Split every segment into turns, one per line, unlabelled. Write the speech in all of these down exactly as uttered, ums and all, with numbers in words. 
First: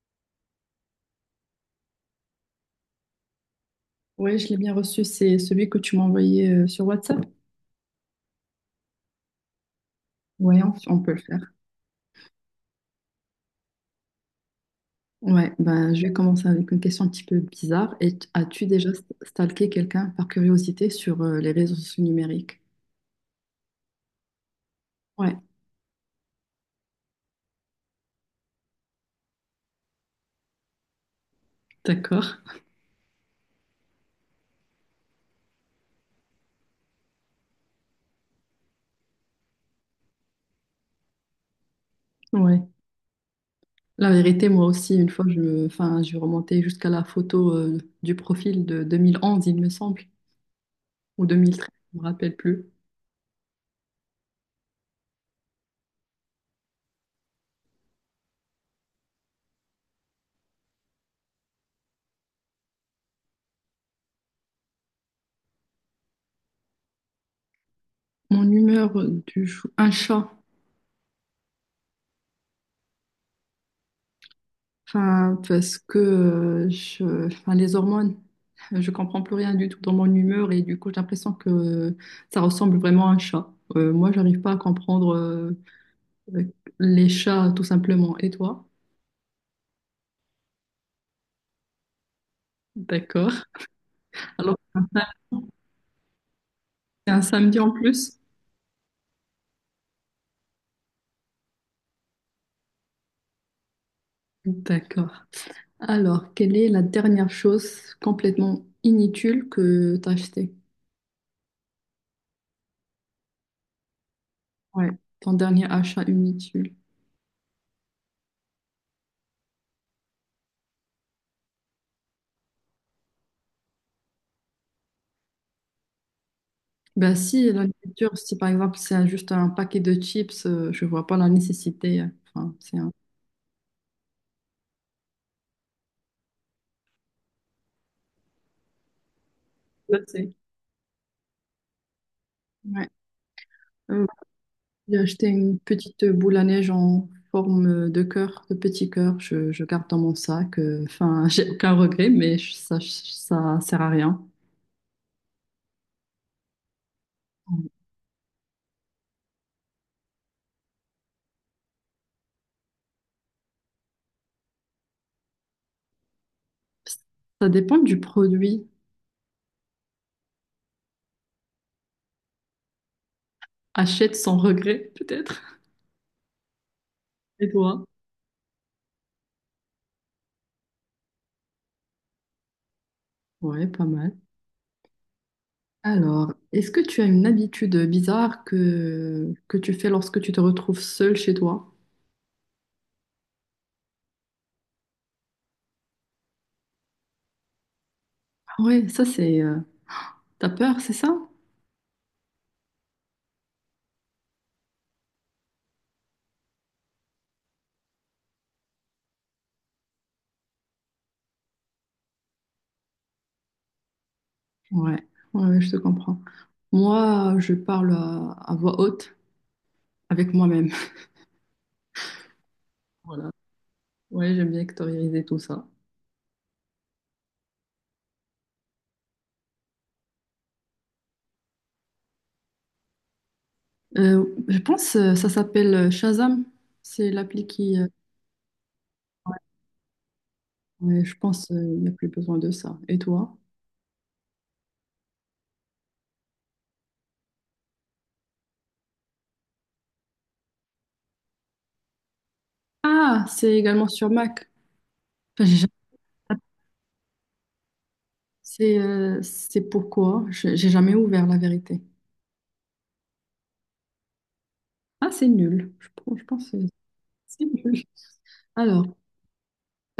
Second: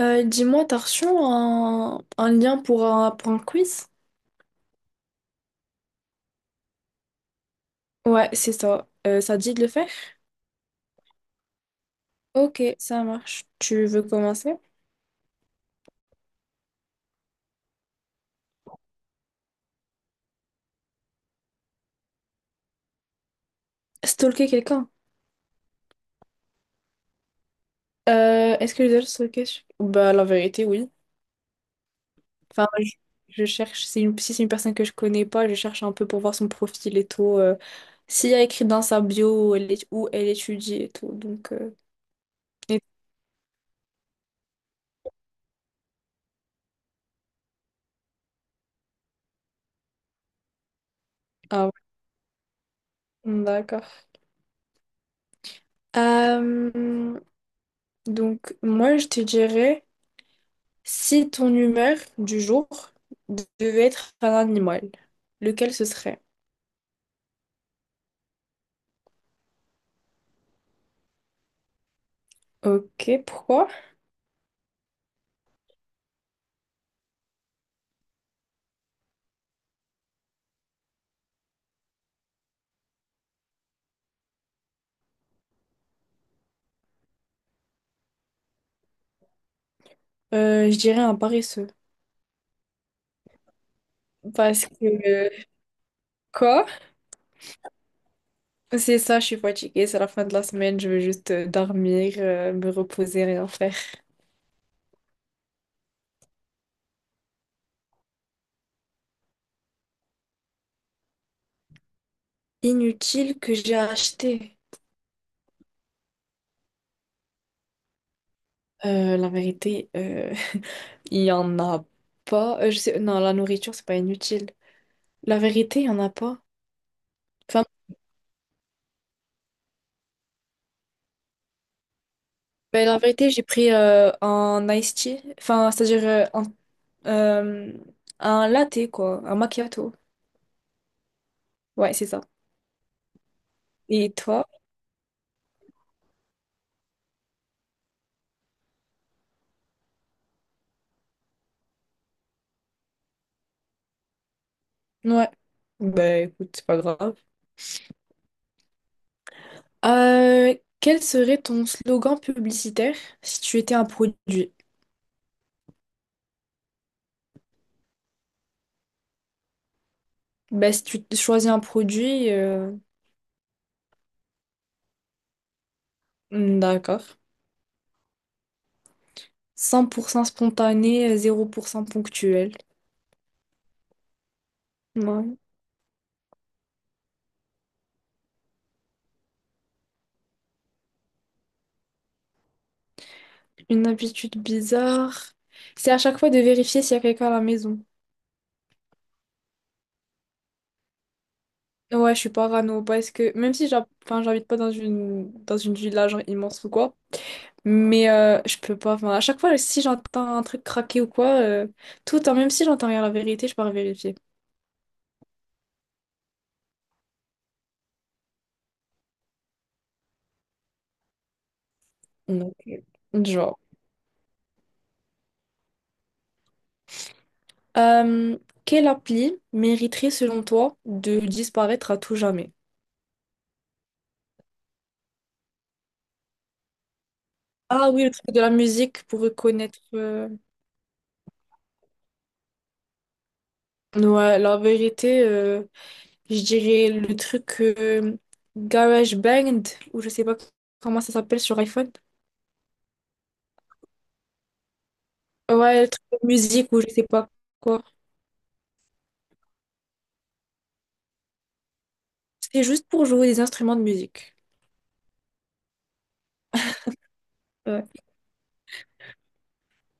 Euh, dis-moi, t'as reçu un, un lien pour un, pour un quiz?
Ouais, je l'ai bien reçu. C'est celui que tu m'as envoyé euh, sur WhatsApp.
Ouais, c'est ça. Euh, ça te dit de le faire?
Ouais, on, on peut le faire.
Ok, ça marche. Tu veux commencer?
Ouais, ben je vais commencer avec une question un petit peu bizarre. Et as-tu déjà stalké quelqu'un par curiosité sur euh, les réseaux sociaux numériques?
Stalker quelqu'un?
Ouais,
Euh, est-ce que je dois le stalker? sur- Bah, la vérité, oui.
d'accord.
Enfin, je, je cherche, c'est une- si c'est une personne que je connais pas, je cherche un peu pour voir son profil et tout. Euh, s'il y a écrit dans sa bio où elle, est- où elle étudie et tout. Donc, euh,
Ouais.
et-
La vérité, moi aussi, une fois, je me, enfin, je remontais jusqu'à la photo euh, du profil de deux mille onze, il me semble, ou
ah
deux mille treize,
ouais,
je me rappelle plus.
d'accord. Euh, donc, moi, je te dirais. Si ton humeur du jour devait être un animal, lequel ce serait?
Mon humeur du jour, un chat.
Ok, pourquoi?
Enfin, parce que euh, je, enfin, les hormones, je comprends plus rien du tout dans mon humeur et du coup, j'ai l'impression que ça ressemble vraiment à un chat. Euh, moi, j'arrive pas à comprendre euh, les chats tout simplement. Et toi?
Euh, je dirais un paresseux.
D'accord. Alors,
Parce
c'est un sam-
que, quoi?
c'est un samedi en plus?
C'est ça, je suis fatiguée, c'est la fin de la semaine, je veux juste euh, dormir, euh, me reposer, rien faire.
D'accord. Alors, quelle est la dernière chose complètement inutile que tu as achetée?
Inutile que j'ai acheté.
Ouais, ton dernier achat inutile.
Euh, la vérité, euh, il y en a pas. Euh, je sais, non, la nourriture, c'est pas inutile. La vérité, il y en a pas.
Ben si,
Enfin,
la nourriture, si par exemple c'est juste un paquet de chips, euh, je vois pas la nécessité. euh, Enfin, c'est
ben,
un.
la vérité, j'ai pris euh, un iced tea, enfin, c'est-à-dire euh, un Euh, un latte, quoi. Un macchiato.
Là, c'est-
Ouais, c'est ça.
Ouais. Euh,
Et toi?
j'ai acheté une petite boule à neige en forme euh, de cœur, de petit cœur. Je, je garde dans mon sac. euh, Enfin, j'ai aucun regret, mais je- ça, ça sert à rien.
Ouais. Bah écoute, c'est pas grave.
Ouais.
Euh, Quel serait ton slogan publicitaire si tu étais un produit?
Ça dépend du produit.
Ben, si tu choisis un produit, euh,
Achète sans regret, peut-être.
hmm, d'accord.
Et toi?
Cent pour cent spontané, zéro pour cent ponctuel.
Ouais, pas mal.
Ouais.
Alors, est-ce que tu as une habitude bizarre que, que tu fais lorsque tu te retrouves seule chez toi?
Une habitude bizarre. C'est à chaque fois de vérifier s'il y a quelqu'un à la maison.
Ouais, ça c'est. Euh, T'as peur, c'est ça?
Ouais, je suis parano parce que même si j'ha- enfin, j'habite pas dans une dans une ville là, genre immense ou quoi. Mais euh, je peux pas. Enfin, à chaque fois, si j'entends un truc craquer ou quoi, euh, tout, hein, même si j'entends rien la vérité, je pars vérifier.
Ouais. Ouais, ouais, je te comprends. Moi, je parle à, à voix haute avec moi-même.
Donc, euh,
Voilà.
genre.
Ouais, j'aime bien extérioriser tout ça.
Euh, Quelle appli mériterait, selon toi, de disparaître à tout jamais?
Euh, je pense euh, ça s'appelle euh, Shazam. C'est l'appli qui. Euh,
Ah oui, le truc de la musique pour reconnaître. euh,
ouais, je pense euh, il n'y a plus besoin de ça. Et toi?
Ouais, la vérité, euh, je dirais le truc euh, GarageBand, ou je sais pas comment ça s'appelle sur iPhone.
Ah, c'est également sur Mac. Enfin, j'ai jamais-
Ouais, le truc de musique, ou je sais pas quoi.
C'est euh, c'est pourquoi j'ai j'ai jamais ouvert la vérité.
C'est juste pour jouer des instruments de musique.
Ah, c'est nul. Je, pense je pense que c'est
Euh,
nul. Alors.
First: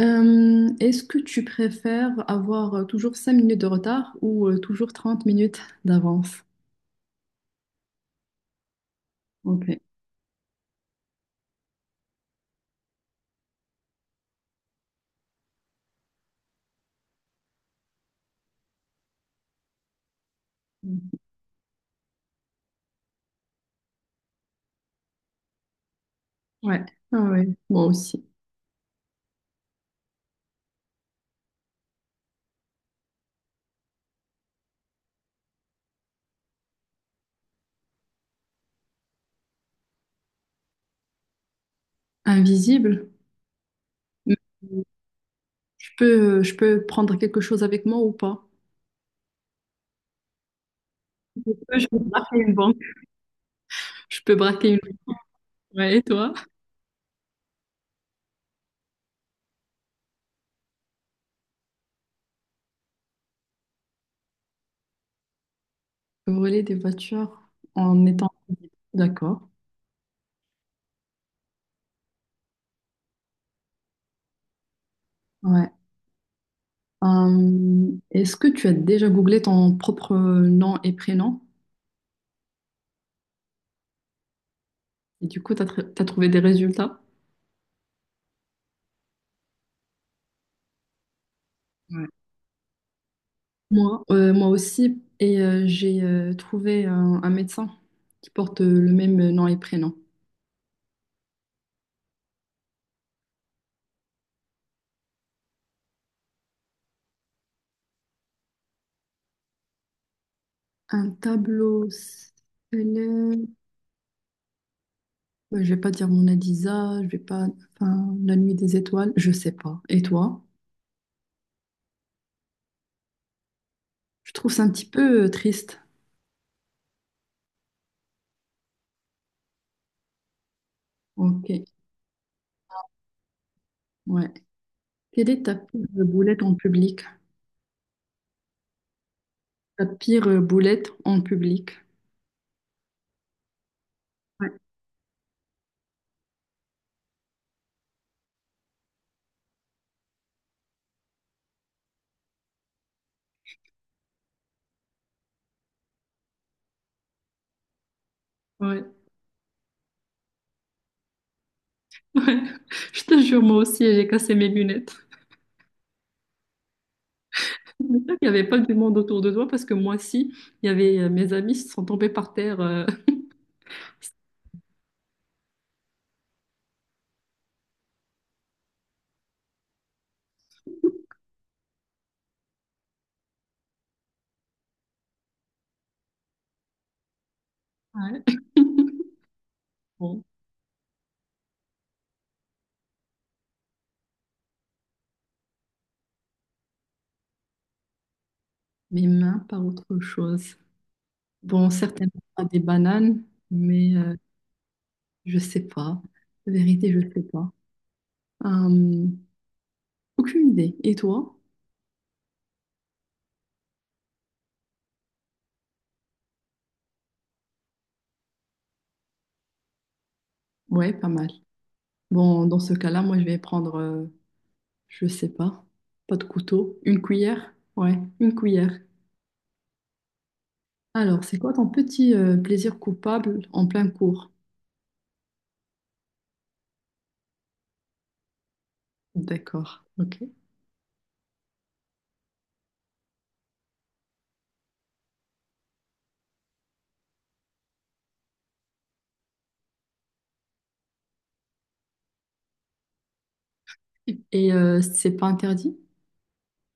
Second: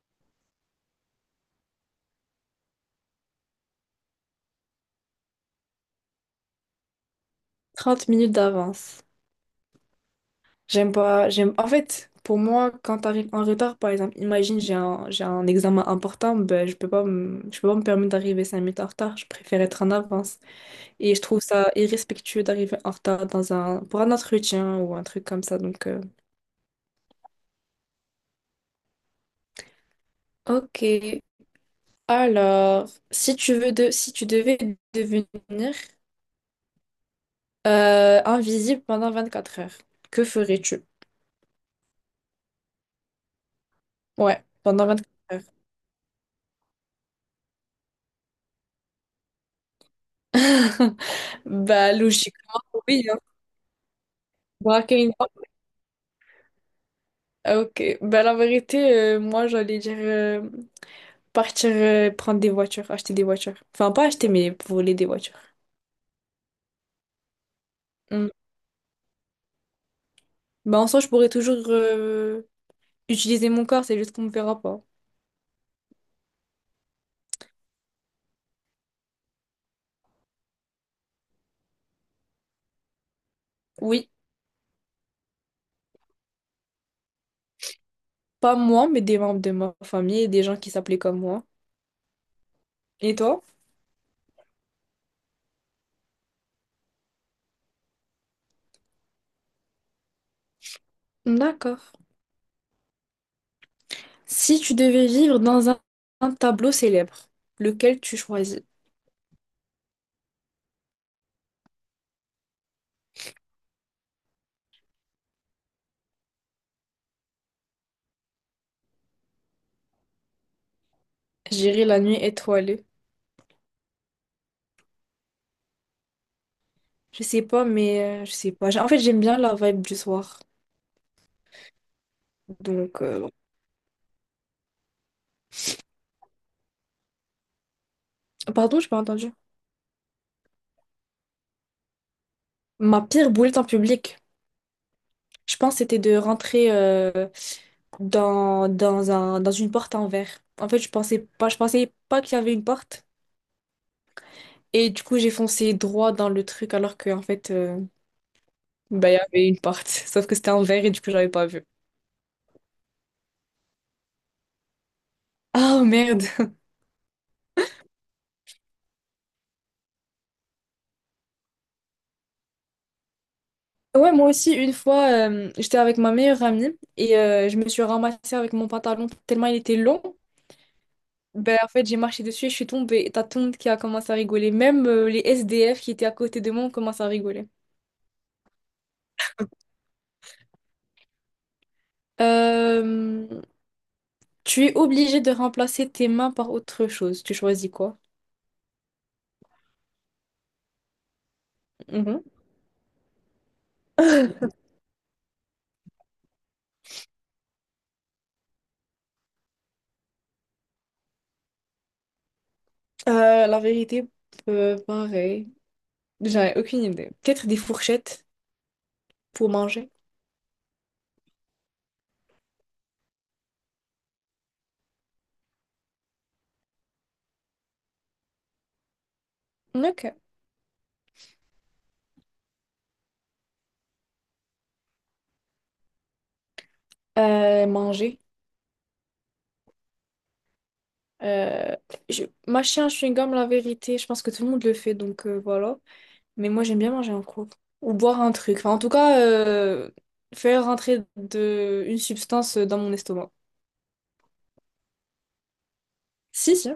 Euh, est-ce que tu préfères avoir euh, toujours cinq minutes de retard ou euh, toujours trente minutes d'avance?
Trente minutes d'avance.
Ok.
J'aime pas, j'aime. En fait, pour moi, quand t'arrives en retard, par exemple, imagine j'ai un, j'ai un examen important, ben, je peux pas me, je peux pas me permettre d'arriver cinq minutes en retard. Je préfère être en avance. Et je trouve ça irrespectueux d'arriver en retard dans un, pour un entretien ou un truc comme ça. Donc, euh,
Ouais. Ah ouais, moi aussi.
ok. Alors, si tu veux de, si tu devais devenir euh, invisible pendant vingt-quatre heures, que ferais-tu?
Invisible? Mais
Ouais, pendant vingt-quatre
Je peux, je peux prendre quelque chose avec moi ou pas?
heures.
Je peux, je
Bah,
peux braquer une
logiquement,
banque.
oui.
Je peux, braquer une
Braquer une
banque.
banque?
Ouais, et toi?
Ah, ok. Ben, la vérité, euh, moi, j'allais dire euh, partir euh, prendre des voitures, acheter des voitures. Enfin, pas acheter, mais voler des voitures.
Voler des voitures en
Hmm.
étant d'accord.
Ben, en soi, je pourrais toujours euh, utiliser mon corps, c'est juste qu'on me verra pas.
Ouais. Euh, est-ce que tu as déjà googlé ton propre nom et prénom
Oui,
et du coup, tu as trouvé des résultats?
pas moi, mais des membres de ma famille et des gens qui s'appelaient comme moi. Et toi?
Moi, euh, moi aussi, et euh, j'ai euh, trouvé un, un médecin qui porte euh, le même euh, nom et prénom.
D'accord. Si tu devais vivre dans un, un tableau célèbre, lequel tu choisis?
Un tableau célèbre. Ouais, je vais pas dire mon Adisa, je vais pas. Enfin, la nuit des étoiles, je sais pas. Et toi?
J'irai la nuit étoilée.
Je trouve ça un petit peu euh, triste.
Je sais pas, mais euh, je sais pas. J'ai- En fait, j'aime bien la vibe du soir.
Ok,
Donc, euh,
ouais. Quelle est ta pire boulette en public?
pardon, j'ai pas entendu.
Ta pire euh, boulette en public?
Ma pire boulette en public,
Ouais,
je pense, c'était de rentrer euh, dans, dans un, dans une porte en verre. En fait, je pensais pas, je pensais pas qu'il y avait une porte. Et du coup, j'ai foncé droit dans le truc alors que, en fait, euh,
ouais, ouais.
bah, il y avait une porte. Sauf que c'était en verre et du coup, j'avais pas vu.
Je te jure, moi aussi, j'ai cassé mes lunettes.
Oh merde.
J'espère qu'il n'y avait pas du monde autour de toi parce que moi, si, il y avait euh, mes amis qui sont tombés par terre. euh,
Ouais, moi aussi, une fois, euh, j'étais avec ma meilleure amie et euh, je me suis ramassée avec mon pantalon tellement il était long. Ben, en fait, j'ai marché dessus et je suis tombée. Et t'as tout le monde qui a commencé à rigoler. Même euh, les S D F qui étaient à côté de moi ont commencé à rigoler.
Ouais. Bon,
Euh, Tu es obligé de remplacer tes mains par autre chose. Tu choisis quoi?
mes mains, pas autre chose. Bon, certainement
Mhm.
pas des bananes, mais euh, je sais pas. La vérité, je sais pas. Euh, Aucune idée. Et toi?
Euh, la vérité, euh, pareil. J'en ai aucune idée. Peut-être des fourchettes pour manger.
Ouais, pas mal. Bon, dans ce cas-là, moi, je vais prendre, euh, je sais pas, pas de couteau, une cuillère. Ouais, une cuillère.
Ok.
Alors, c'est quoi ton petit euh, plaisir coupable en plein cours?
Euh, manger.
D'accord. Ok.
Euh, je... Mâcher un chewing-gum, la vérité, je pense que tout le monde le fait, donc euh, voilà. Mais moi, j'aime bien manger en groupe. Ou boire un truc. Enfin, en tout cas, euh, faire rentrer de... une substance dans mon estomac.
Et euh, c'est pas interdit?
Si, si,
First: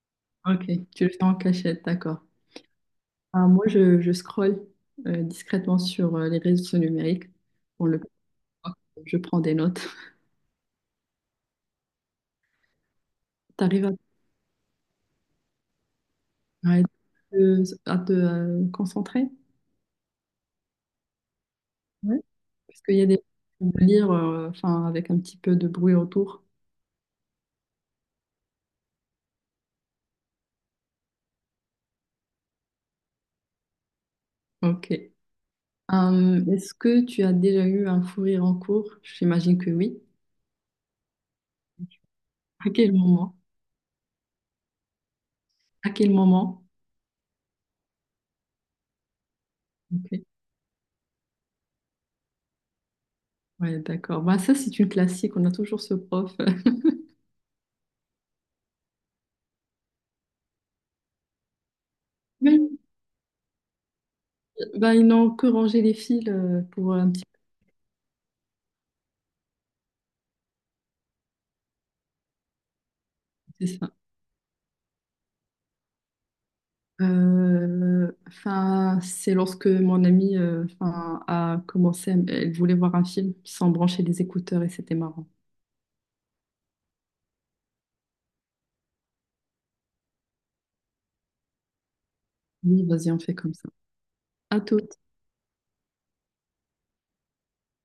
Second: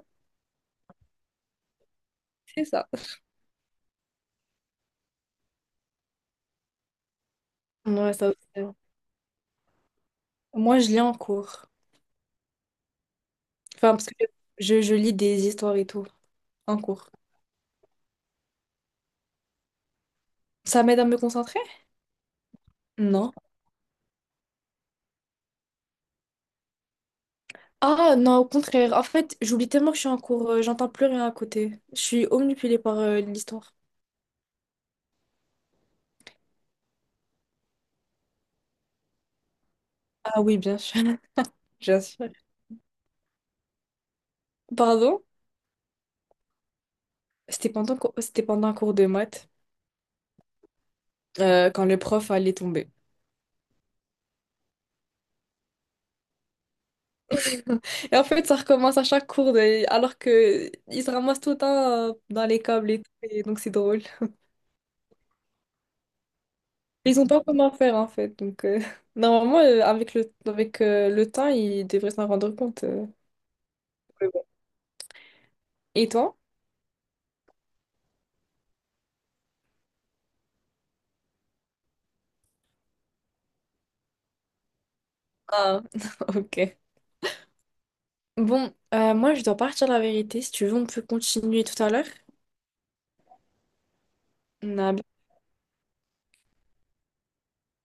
Ok, tu le fais en cachette, d'accord.
c'est ça.
Ah, moi, je, je scrolle euh, discrètement sur euh, les réseaux sociaux numériques. On le voit.
Ouais, ça aussi.
Je prends des notes.
Moi, je lis en cours.
T'arrives à,
Enfin, parce que je, je lis des histoires et tout
à
en cours.
te, à te, euh, concentrer?
Ça m'aide à me concentrer?
Ouais. Parce qu'il y a des
Non.
choses à lire euh, enfin, avec un petit peu de bruit autour.
Ah non, au contraire. En fait, j'oublie tellement que je suis en cours, euh, j'entends plus rien à côté. Je suis omnipulée par euh, l'histoire.
Ok. Hum, est-ce que tu as déjà eu un fou rire en cours? J'imagine que oui.
Ah oui, bien sûr. Bien sûr.
À quel moment?
Pardon?
À quel moment?
C'était pendant, co- c'était pendant un cours de maths,
Ok.
euh, quand le prof allait tomber.
Ouais, d'accord. Bah, ça, c'est une classique. On a toujours ce prof.
Et en fait, ça recommence à chaque cours, de- alors que ils se ramassent tout le temps euh, dans les
Oui.
câbles et tout, et donc c'est drôle.
Ben, ils n'ont que rangé les fils euh, pour un
Ils
petit
ont pas comment faire en fait, donc euh, normalement euh, avec le avec euh, le temps, ils devraient s'en rendre compte. euh.
peu, c'est ça.
Mais bon. Et toi?
Euh, Enfin, c'est lorsque mon amie euh, enfin, a commencé, à- m- elle voulait voir un film sans brancher les écouteurs et c'était marrant.
Ah, ok. Bon, euh, moi je dois partir la vérité. Si tu veux, on peut continuer tout à l'heure.
Oui, vas-y, on fait comme ça. À tout.
On a